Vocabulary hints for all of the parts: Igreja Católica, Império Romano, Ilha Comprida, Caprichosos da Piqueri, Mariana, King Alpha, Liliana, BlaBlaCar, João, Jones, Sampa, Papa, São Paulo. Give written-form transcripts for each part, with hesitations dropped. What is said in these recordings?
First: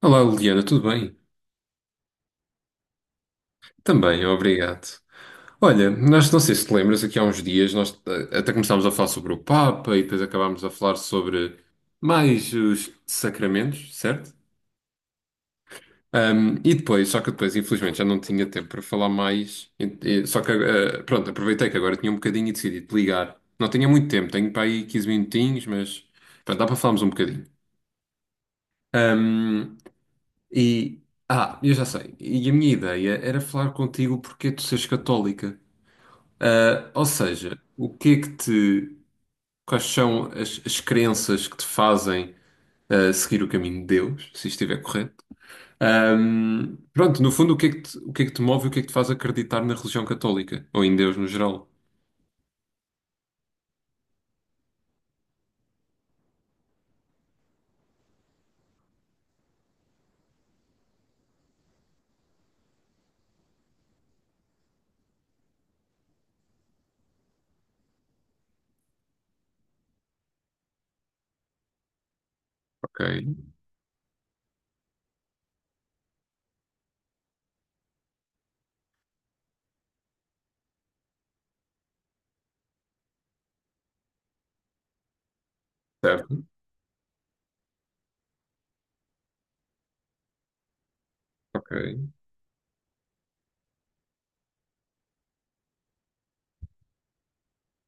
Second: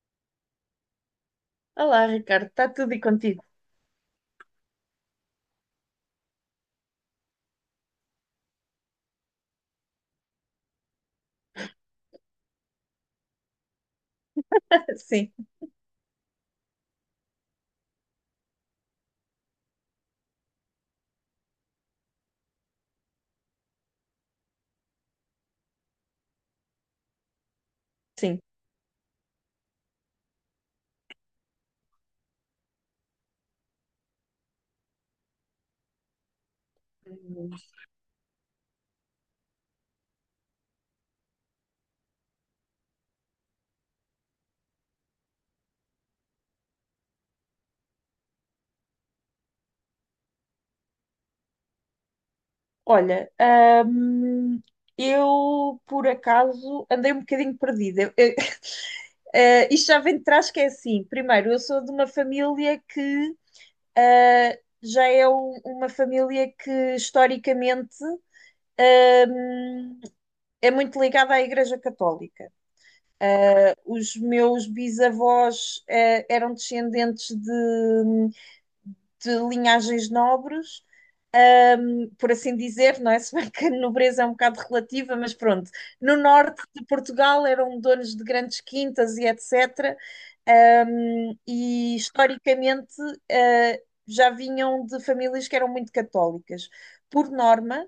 Olá, Liliana, tudo bem? Olá, Ricardo, está tudo e contigo? Também, obrigado. Olha, nós não sei se te lembras, aqui há uns dias nós até começámos a falar sobre o Papa e depois acabámos a falar sobre mais os sacramentos, certo? Sim, E depois, só que depois, infelizmente, já não tinha tempo para falar mais. Só que, pronto, aproveitei que agora tinha um bocadinho e decidi te ligar. Não tinha muito tempo, tenho para aí 15 minutinhos, mas pronto, dá para falarmos um bocadinho. sim. Ahm, e, eu já sei. E a minha ideia era falar contigo porque tu seres católica. Ah, ou seja, o que é que te. Quais são as, as crenças que te fazem seguir o caminho de Deus, se estiver correto? Pronto, no fundo, o que é que te move e o que é que te faz acreditar na religião católica? Ou em Deus no geral? Olha, hum, eu por acaso andei um bocadinho perdida. Isto já vem de trás que é assim. Primeiro, eu sou de uma família que já é uma família que historicamente hum, é muito ligada à Igreja Católica. Ok, Os meus bisavós eram descendentes de linhagens nobres, por assim dizer, não é? Se bem que a nobreza é um bocado relativa, mas pronto. No certo, norte de Portugal eram donos de grandes quintas e etc. Ok, E historicamente já vinham de famílias que eram muito católicas. Por norma,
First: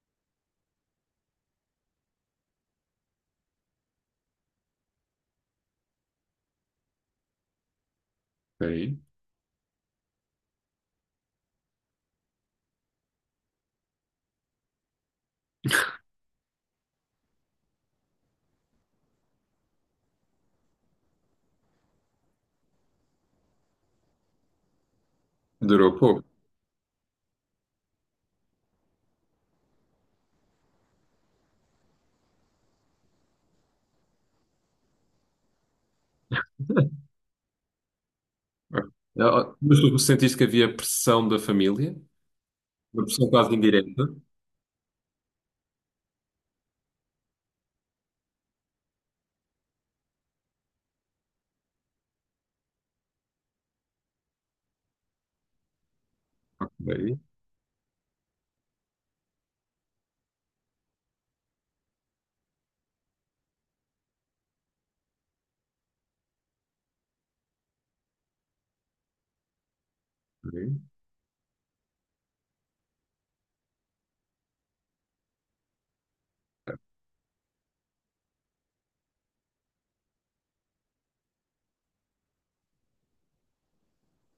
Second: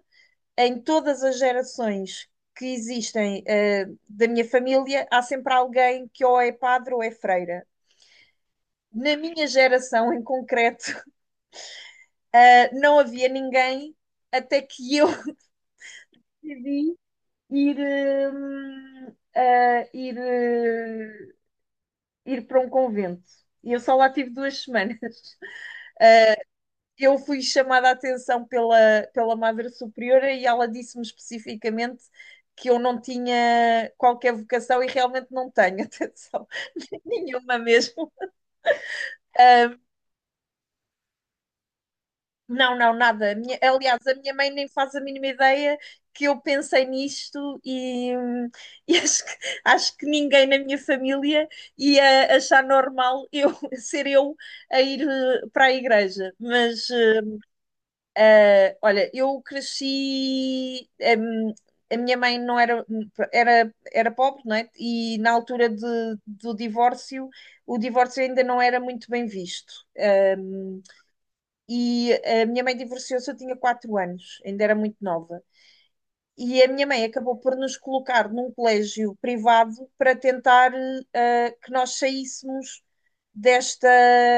em todas as gerações que existem da minha família, há sempre alguém que ou é padre ou é freira. ok. Na minha geração em concreto, não havia ninguém até que eu decidi ir, hum, uh, ir, uh, ir para um convento. E eu só lá tive 2 semanas. Durou pouco. Eu fui chamada a atenção pela Madre Superiora e ela disse-me especificamente que eu não tinha qualquer vocação e realmente não tenho, atenção, nenhuma mesmo. Ah, Ah, mas tu sentiste que havia pressão da família? não, não, Uma pressão nada. Quase indireta? Aliás, a minha mãe nem faz a mínima ideia que eu pensei nisto e, e acho que ninguém na minha família ia achar normal eu ser eu a ir para a igreja. Mas Ok, olha, eu cresci. hum, a minha mãe não era, era, era pobre, não é? E na altura do divórcio, o divórcio ainda não era muito bem visto. ok. E a minha mãe divorciou-se, eu tinha 4 anos, ainda era muito nova. E a minha mãe acabou por nos colocar num colégio privado para tentar que nós saíssemos desta.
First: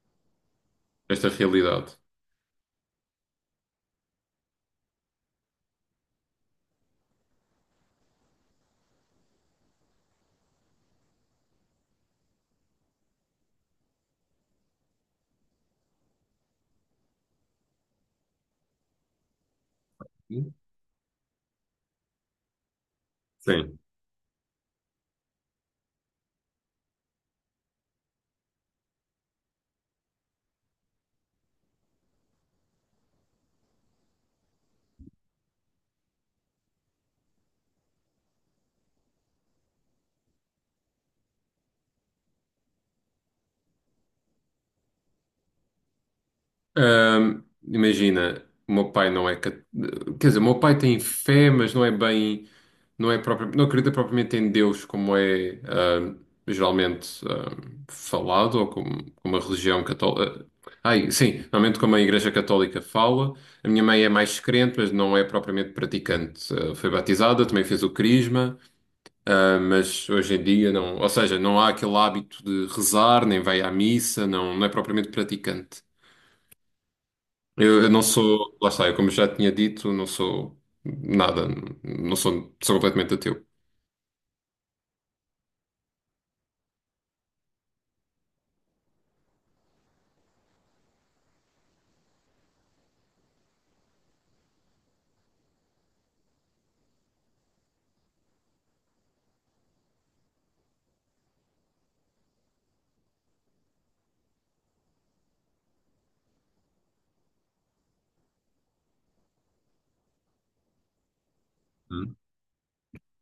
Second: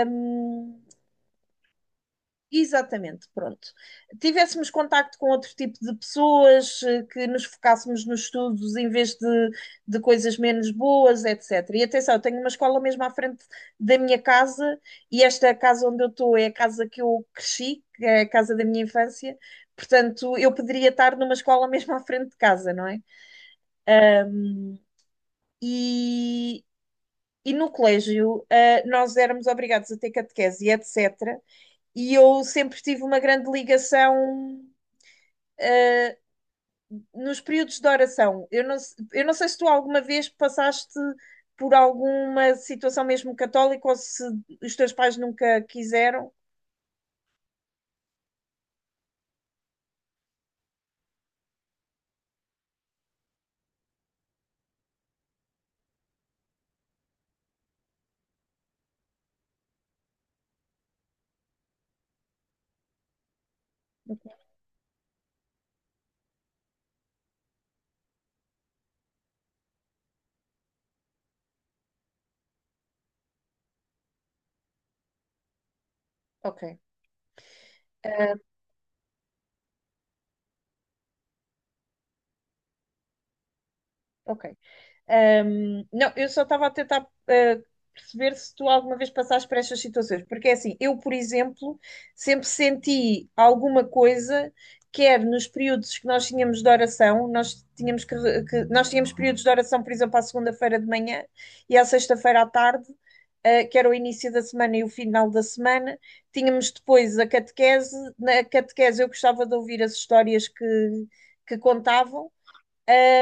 hum, Esta realidade. Exatamente, pronto. Tivéssemos contacto com outro tipo de pessoas, que nos focássemos nos estudos em vez de coisas menos boas, etc. E atenção, eu tenho uma escola mesmo à frente da minha casa, e esta casa onde eu estou é a casa que eu cresci, que é a casa da minha infância, portanto, eu poderia estar numa escola mesmo à frente de casa, não é? Sim. E, e no colégio, nós éramos obrigados a ter catequese e etc. E eu sempre tive uma grande ligação nos períodos de oração, eu não sei se tu alguma vez passaste por alguma situação mesmo católica ou se os teus pais nunca quiseram. Imagina, o meu pai não é. Cat- quer dizer, o meu pai tem fé, mas não é bem. Não é próprio, não acredita propriamente em Deus, como é geralmente, falado, ou como, como a religião católica. Ai, sim, normalmente como a Igreja Católica fala. A minha mãe é mais Ok, crente, mas não é propriamente praticante. Ah, foi batizada, também fez o crisma, ah, mas hoje em dia não. Ou seja, não há aquele hábito de rezar, nem vai à missa, não, não é propriamente praticante. ok. Eu não Ah, sou, lá está, eu como já tinha dito, não sou nada, não sou, sou completamente ateu. ok. Não, eu só estava a tentar ah, perceber se tu alguma vez passaste por estas situações, porque é assim, eu, por exemplo, sempre senti alguma coisa, quer nos períodos que nós tínhamos de oração, nós tínhamos que, re- que- nós tínhamos períodos de oração, por exemplo, à segunda-feira de manhã e à sexta-feira à tarde, que era o início da semana e o final da semana. Tínhamos depois a catequese. Na catequese eu gostava de ouvir as histórias que Hum. contavam.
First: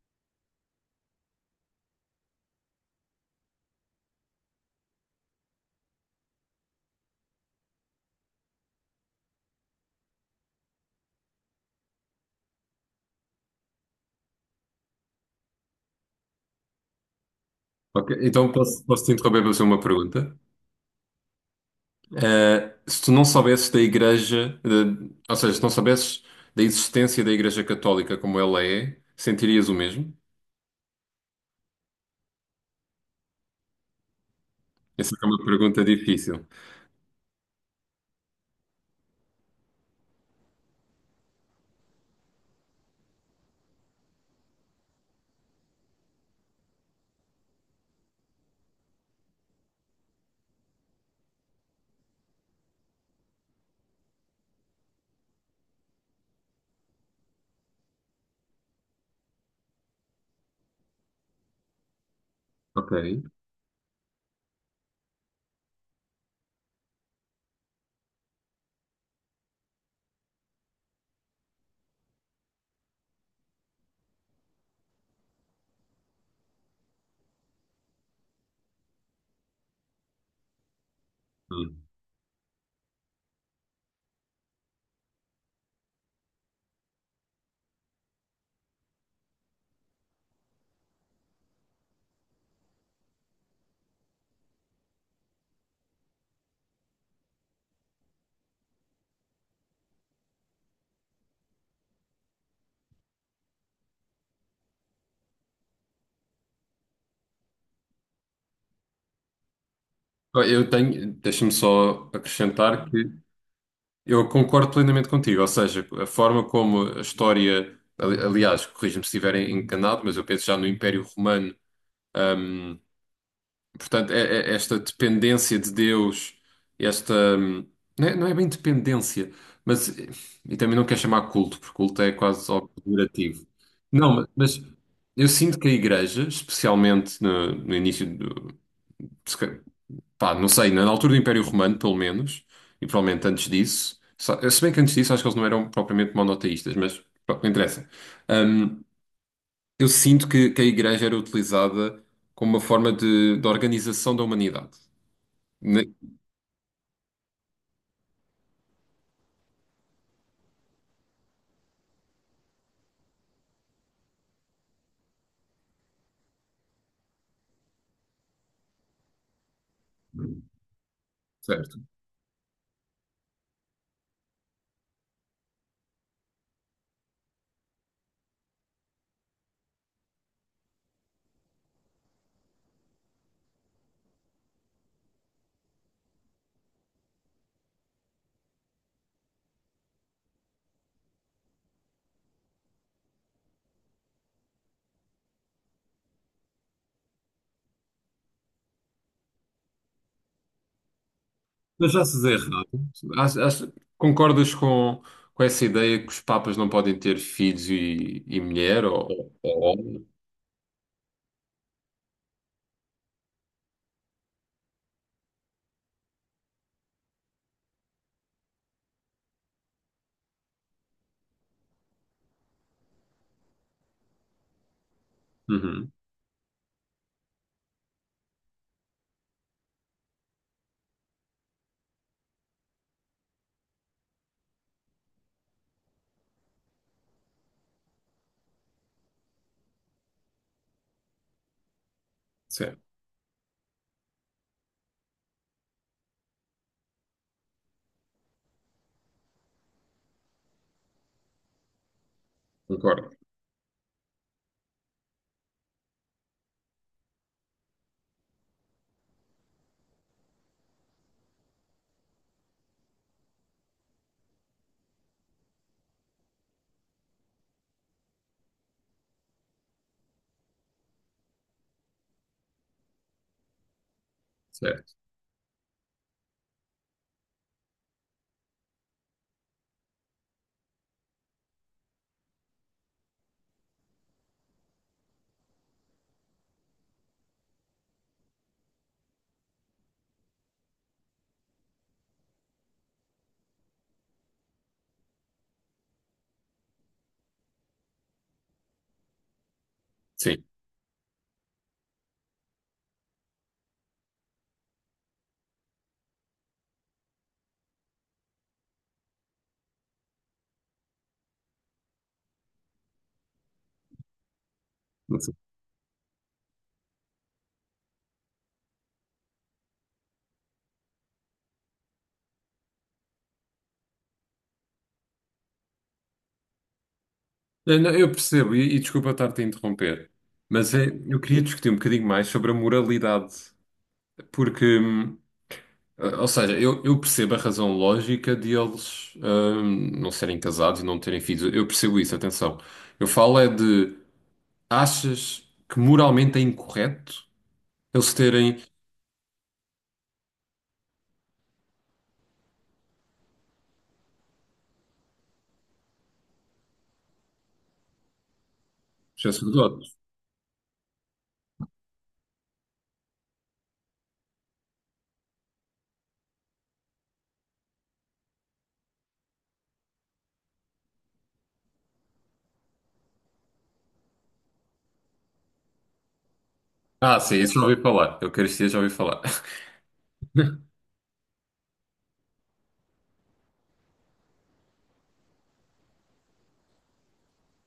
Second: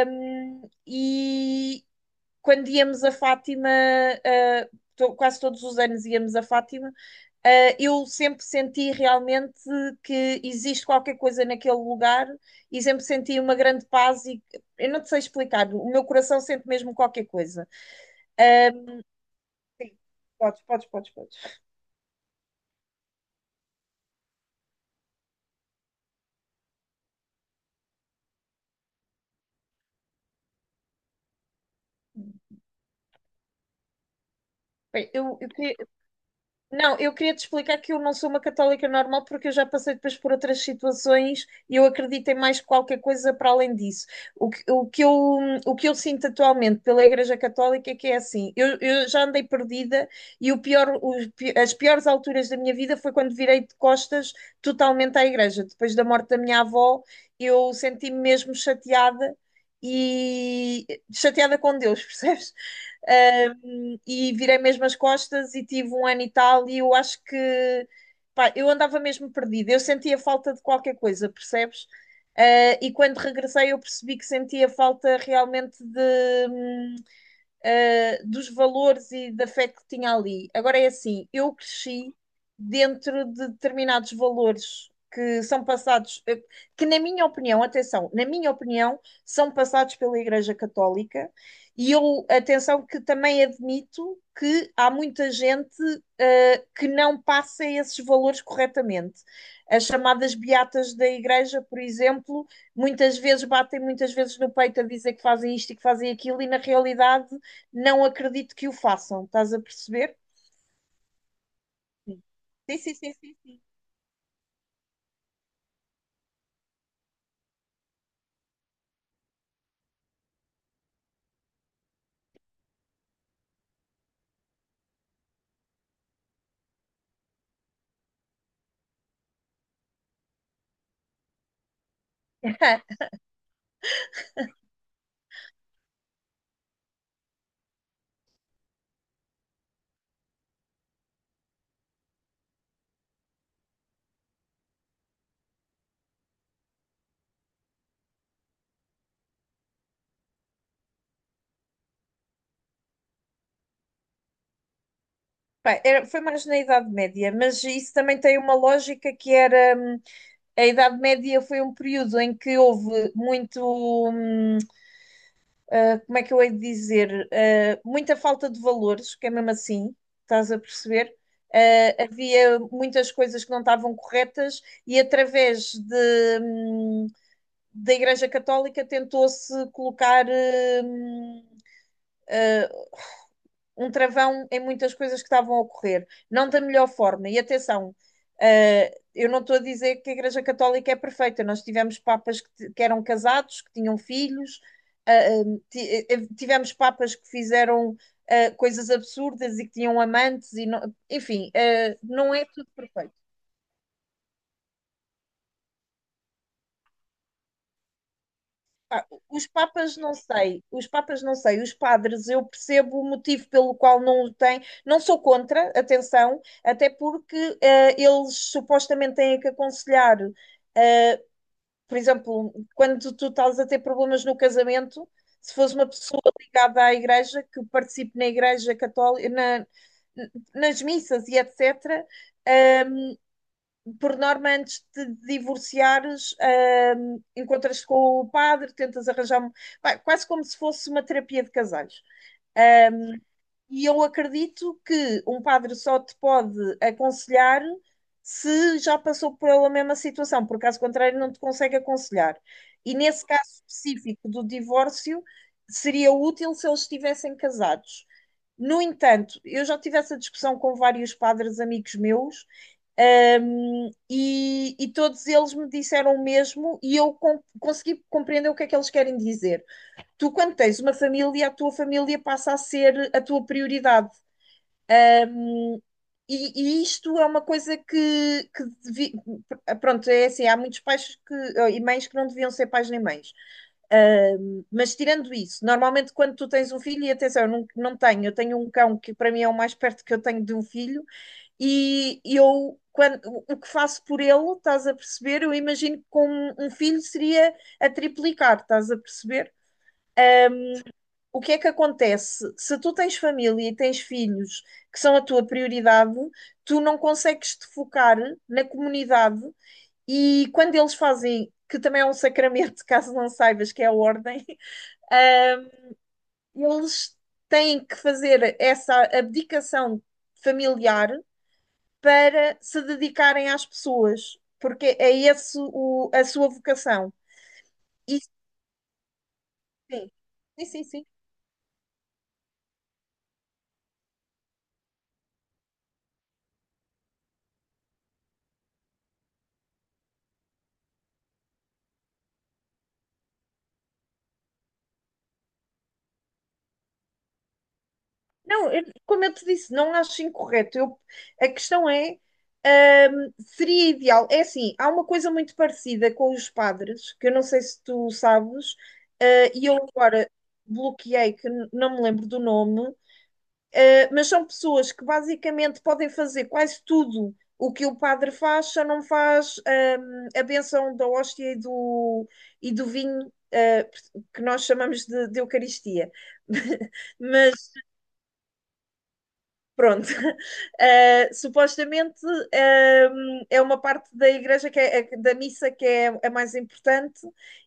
E, quando íamos a Fátima, quase todos os anos íamos a Fátima, eu sempre senti realmente que existe qualquer coisa naquele lugar e sempre senti uma grande paz e eu não te sei explicar, o meu coração sente mesmo qualquer coisa. Ok, então posso te interromper para fazer uma pergunta? Podes, podes, podes, podes. Eh, se tu não soubesses da Igreja, de- ou seja, se não soubesses da existência da Igreja Católica como ela é, sentirias o mesmo? Bem, Essa é eu, uma eu queria, pergunta difícil. não, eu queria te explicar que eu não sou uma católica normal porque eu já passei depois por outras situações e eu acredito em mais qualquer coisa para além disso. O que, o que eu, o que eu sinto atualmente pela Igreja Católica é que é assim, eu já andei perdida e o pior, os pi- as piores alturas da minha vida foi quando virei de costas totalmente à Igreja. Depois da morte da minha avó, eu senti-me mesmo chateada e chateada com Deus, percebes? Ok. E virei mesmo as costas e tive um ano e tal, e eu acho que pá, eu andava mesmo perdida, eu sentia falta de qualquer coisa, percebes? E quando regressei eu percebi que sentia falta realmente hum, dos valores e da fé que tinha ali. Agora é assim, eu Hum. cresci dentro de determinados valores que são passados, que na minha opinião, atenção, na minha opinião, são passados pela Igreja Católica, e eu, atenção, que também admito que há muita gente que não passa esses valores corretamente. As chamadas beatas da Igreja, por exemplo, muitas vezes batem muitas vezes no peito a dizer que fazem isto e que fazem aquilo, e na realidade não acredito que o façam, estás a perceber? Eu tenho, deixa-me só Sim. Sim, acrescentar sim, que sim, sim. eu concordo plenamente contigo, ou seja, a forma como a história, ali- aliás, corrija-me se estiver enganado, mas eu penso já no Império Romano, hum, portanto, é- é- esta dependência de Deus, esta, não é, não é bem dependência, mas, e também não quero chamar culto, porque culto é quase algo pejorativo. Não, mas eu sinto que a Igreja, especialmente no, no início do, pá, não sei, na altura do Império Romano, pelo menos, e provavelmente antes disso, só- se bem que antes disso acho que eles não eram propriamente monoteístas, mas pronto, não interessa. Hum, eu sinto que a igreja era utilizada como uma forma de organização da humanidade. Pá, Ne- foi mais na Idade Média, mas isso também tem uma lógica que era, a Idade Média foi um período em que houve muito, hum, como é que eu hei de dizer, muita falta de valores, que é mesmo assim, estás a perceber? certo. Havia muitas coisas que não estavam corretas e através hum, da Igreja Católica tentou-se colocar, hum, um travão em muitas coisas que estavam a ocorrer, não da melhor forma. E atenção, eu não estou a dizer que a Igreja Católica é perfeita, nós tivemos papas que eram casados, que tinham filhos, tivemos papas que fizeram coisas absurdas e que tinham amantes, e não, enfim, Mas já se diz não é errado. tudo perfeito. Acho- acho- concordas com essa ideia que os papas não podem ter filhos e mulher Pá, ou, os ou papas homem? não sei, os papas não sei, os padres eu percebo o motivo pelo qual não o têm, não sou contra, atenção, até porque eles supostamente têm que aconselhar, eh, por exemplo, quando tu estás a ter problemas no casamento, se fosse uma Uhum, pessoa ligada à igreja, que participe na igreja católica, nas missas e etc., por norma, antes de divorciares, encontras-te com o padre, tentas arranjar. Pá, quase como se fosse uma terapia de casais. certo, Ah, e eu acredito que um padre só te pode aconselhar se já passou pela mesma situação, por caso contrário, não te consegue aconselhar. E concordo. nesse caso específico do divórcio, seria útil se eles estivessem casados. No entanto, eu já tive essa discussão com vários padres amigos meus e todos eles me disseram o mesmo e eu consegui compreender o que é que eles querem dizer. Tu, quando tens uma família, a tua família passa a ser a tua prioridade. Certo, E isto é uma coisa que pronto, é assim, há muitos pais que, e mães que não deviam ser pais nem mães. Mas tirando isso, normalmente quando tu tens um filho, e atenção, eu não, não tenho, eu tenho um cão que para mim é o mais perto que eu tenho de um filho, e o que faço por ele, estás a perceber? Eu imagino que com um filho seria a triplicar, estás a perceber? sim. O que é que acontece? Se tu tens família e tens filhos que são a tua prioridade, tu não consegues te focar na comunidade e quando eles fazem, que também é um sacramento, caso não saibas que é a ordem, uh, eles têm que fazer essa abdicação familiar para se dedicarem às pessoas, porque é esse a sua vocação. Não, não, eu Isso percebo, e desculpa estar-te a interromper, sim. Sim, mas sim, é, sim. eu queria discutir um bocadinho mais sobre a moralidade, porque, ou seja, eu percebo a razão lógica de eles não serem casados e não terem filhos, eu percebo isso, atenção. Eu falo é de, achas que moralmente é incorreto eles terem Não, como eu te disse, não acho incorreto. A questão é, seria ideal. É assim, há uma coisa muito parecida com os padres, que eu não sei se tu sabes, e eu sacerdotes? agora bloqueei, que não me lembro do nome, mas são pessoas que basicamente podem fazer quase tudo o que o padre faz, só não faz a bênção da hóstia e do vinho, que nós chamamos de Eucaristia. Ah, sim, isso já mas ouvi falar, eu queria já ouvi falar. pronto. Supostamente, eh, é uma parte da igreja que da missa que é a mais importante,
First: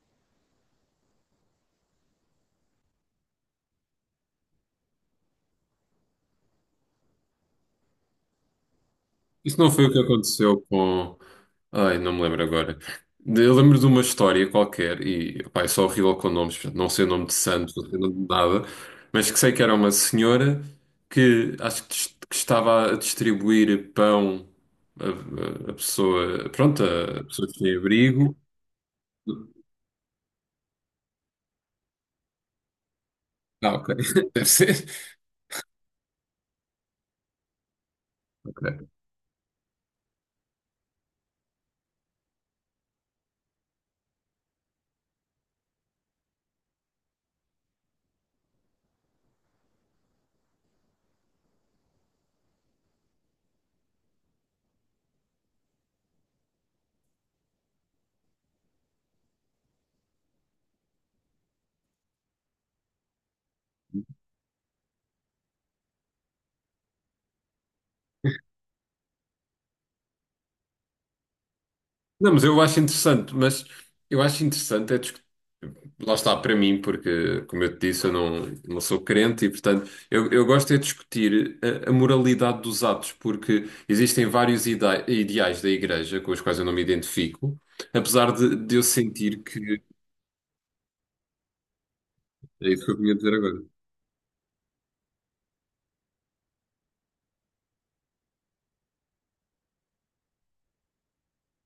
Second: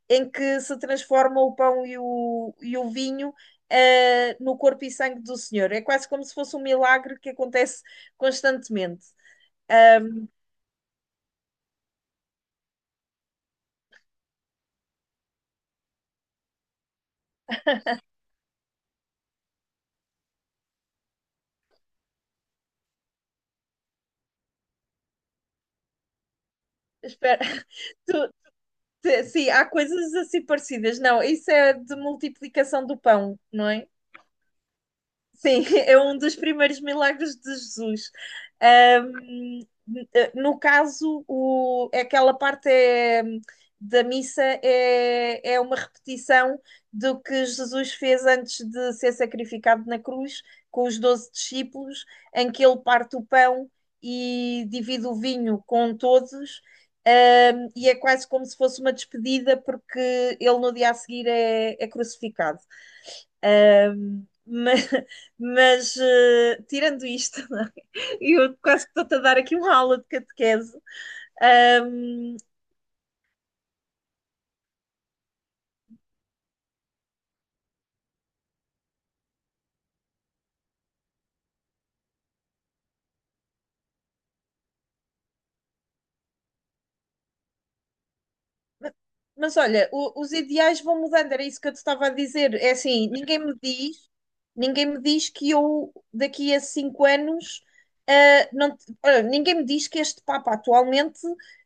em que se transforma o pão e o vinho, no corpo e sangue do Senhor. É quase como se fosse um milagre que acontece constantemente. Isso não foi o que Ehm, aconteceu com. Ai, não me lembro agora. De- eu lembro de uma história qualquer, e pá, eu sou horrível com nomes, portanto, não sei o nome de santos, não sei o nome de nada, mas que sei que era uma senhora que acho que, dis- que estava a distribuir pão a, a pessoa, pronto, a Espera, pessoa que tinha tu- abrigo. Sim, há coisas assim parecidas. Não, isso é de multiplicação do pão, não Ah, é? ok, deve ser. Sim, é um dos primeiros milagres de Jesus. Ok. Ahm, no caso, aquela parte é, da missa é uma repetição do que Jesus fez antes de ser sacrificado na cruz, com os 12 discípulos, em que ele parte o pão e divide o vinho com todos. E é quase como se fosse uma despedida, porque ele no dia a seguir é crucificado. Mas, mas, tirando isto, eu quase que estou-te a dar aqui uma aula de catequese. Não, Ahm, mas eu acho interessante, mas eu acho interessante é discutir. Lá está para mim, porque, como eu te disse, eu não, não sou crente e, portanto, eu gosto é de discutir a moralidade dos atos, porque existem vários ida- ideais da Igreja com os quais eu não me identifico, apesar de eu sentir Mas que. olha, os ideais vão mudando, era isso que eu te estava a dizer. É É isso que eu assim, vinha dizer agora. Ninguém me diz que eu daqui a 5 anos, não, olha, ninguém me diz que este Papa atualmente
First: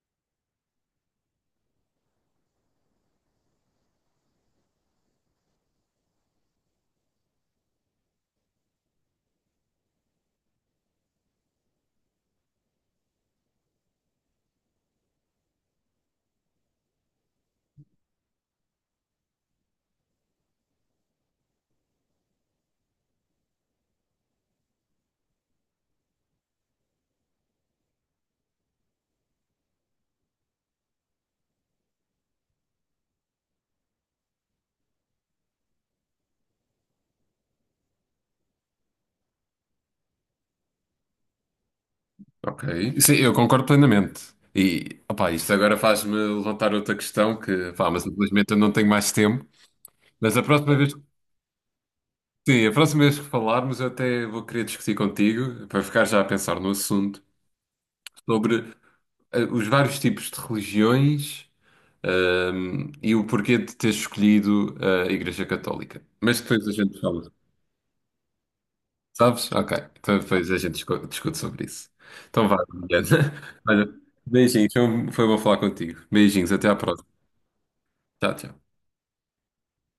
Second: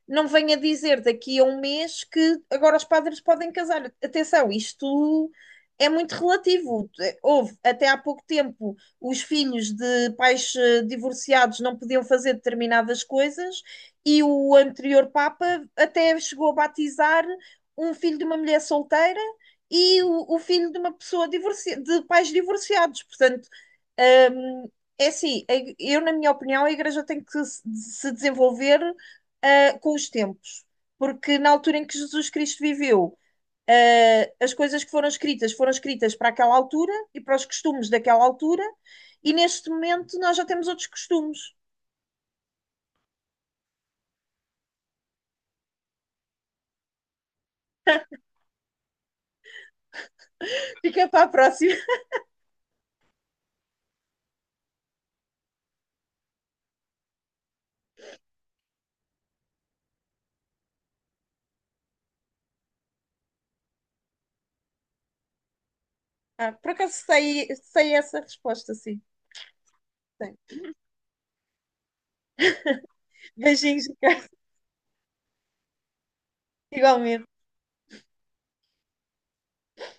não venha dizer daqui a um mês que agora os padres podem casar. Atenção, isto é muito relativo. Houve até há pouco tempo os filhos de pais divorciados não podiam fazer determinadas coisas e o anterior Papa até chegou a batizar um filho de uma mulher solteira e o filho de uma pessoa de pais divorciados. Portanto, hum, é assim, eu, na minha opinião, a Igreja tem que se desenvolver, com os tempos, porque na altura em que Jesus Cristo viveu, as coisas que foram escritas para aquela altura e para os costumes daquela altura. E neste momento nós já temos outros costumes. Ok. Sim, eu concordo plenamente. E, opá, isto agora faz-me levantar outra questão que, pá, mas infelizmente eu não tenho mais tempo. Mas a próxima vez. Fica para a próxima. Sim, a próxima vez que falarmos, eu até vou querer discutir contigo, para ficar já a pensar no assunto, sobre os vários tipos de religiões, e o porquê de teres escolhido a Igreja Católica. Mas Ah, depois a por acaso gente fala. sei essa resposta, sim. Sabes? Ok. Então depois Sei. a gente discu- discute sobre isso. Então vá, Mariana. Beijinhos, Olha, Ricardo, beijinhos. Foi um, foi bom falar contigo. Beijinhos. Até à próxima. igualmente. Tchau, tchau.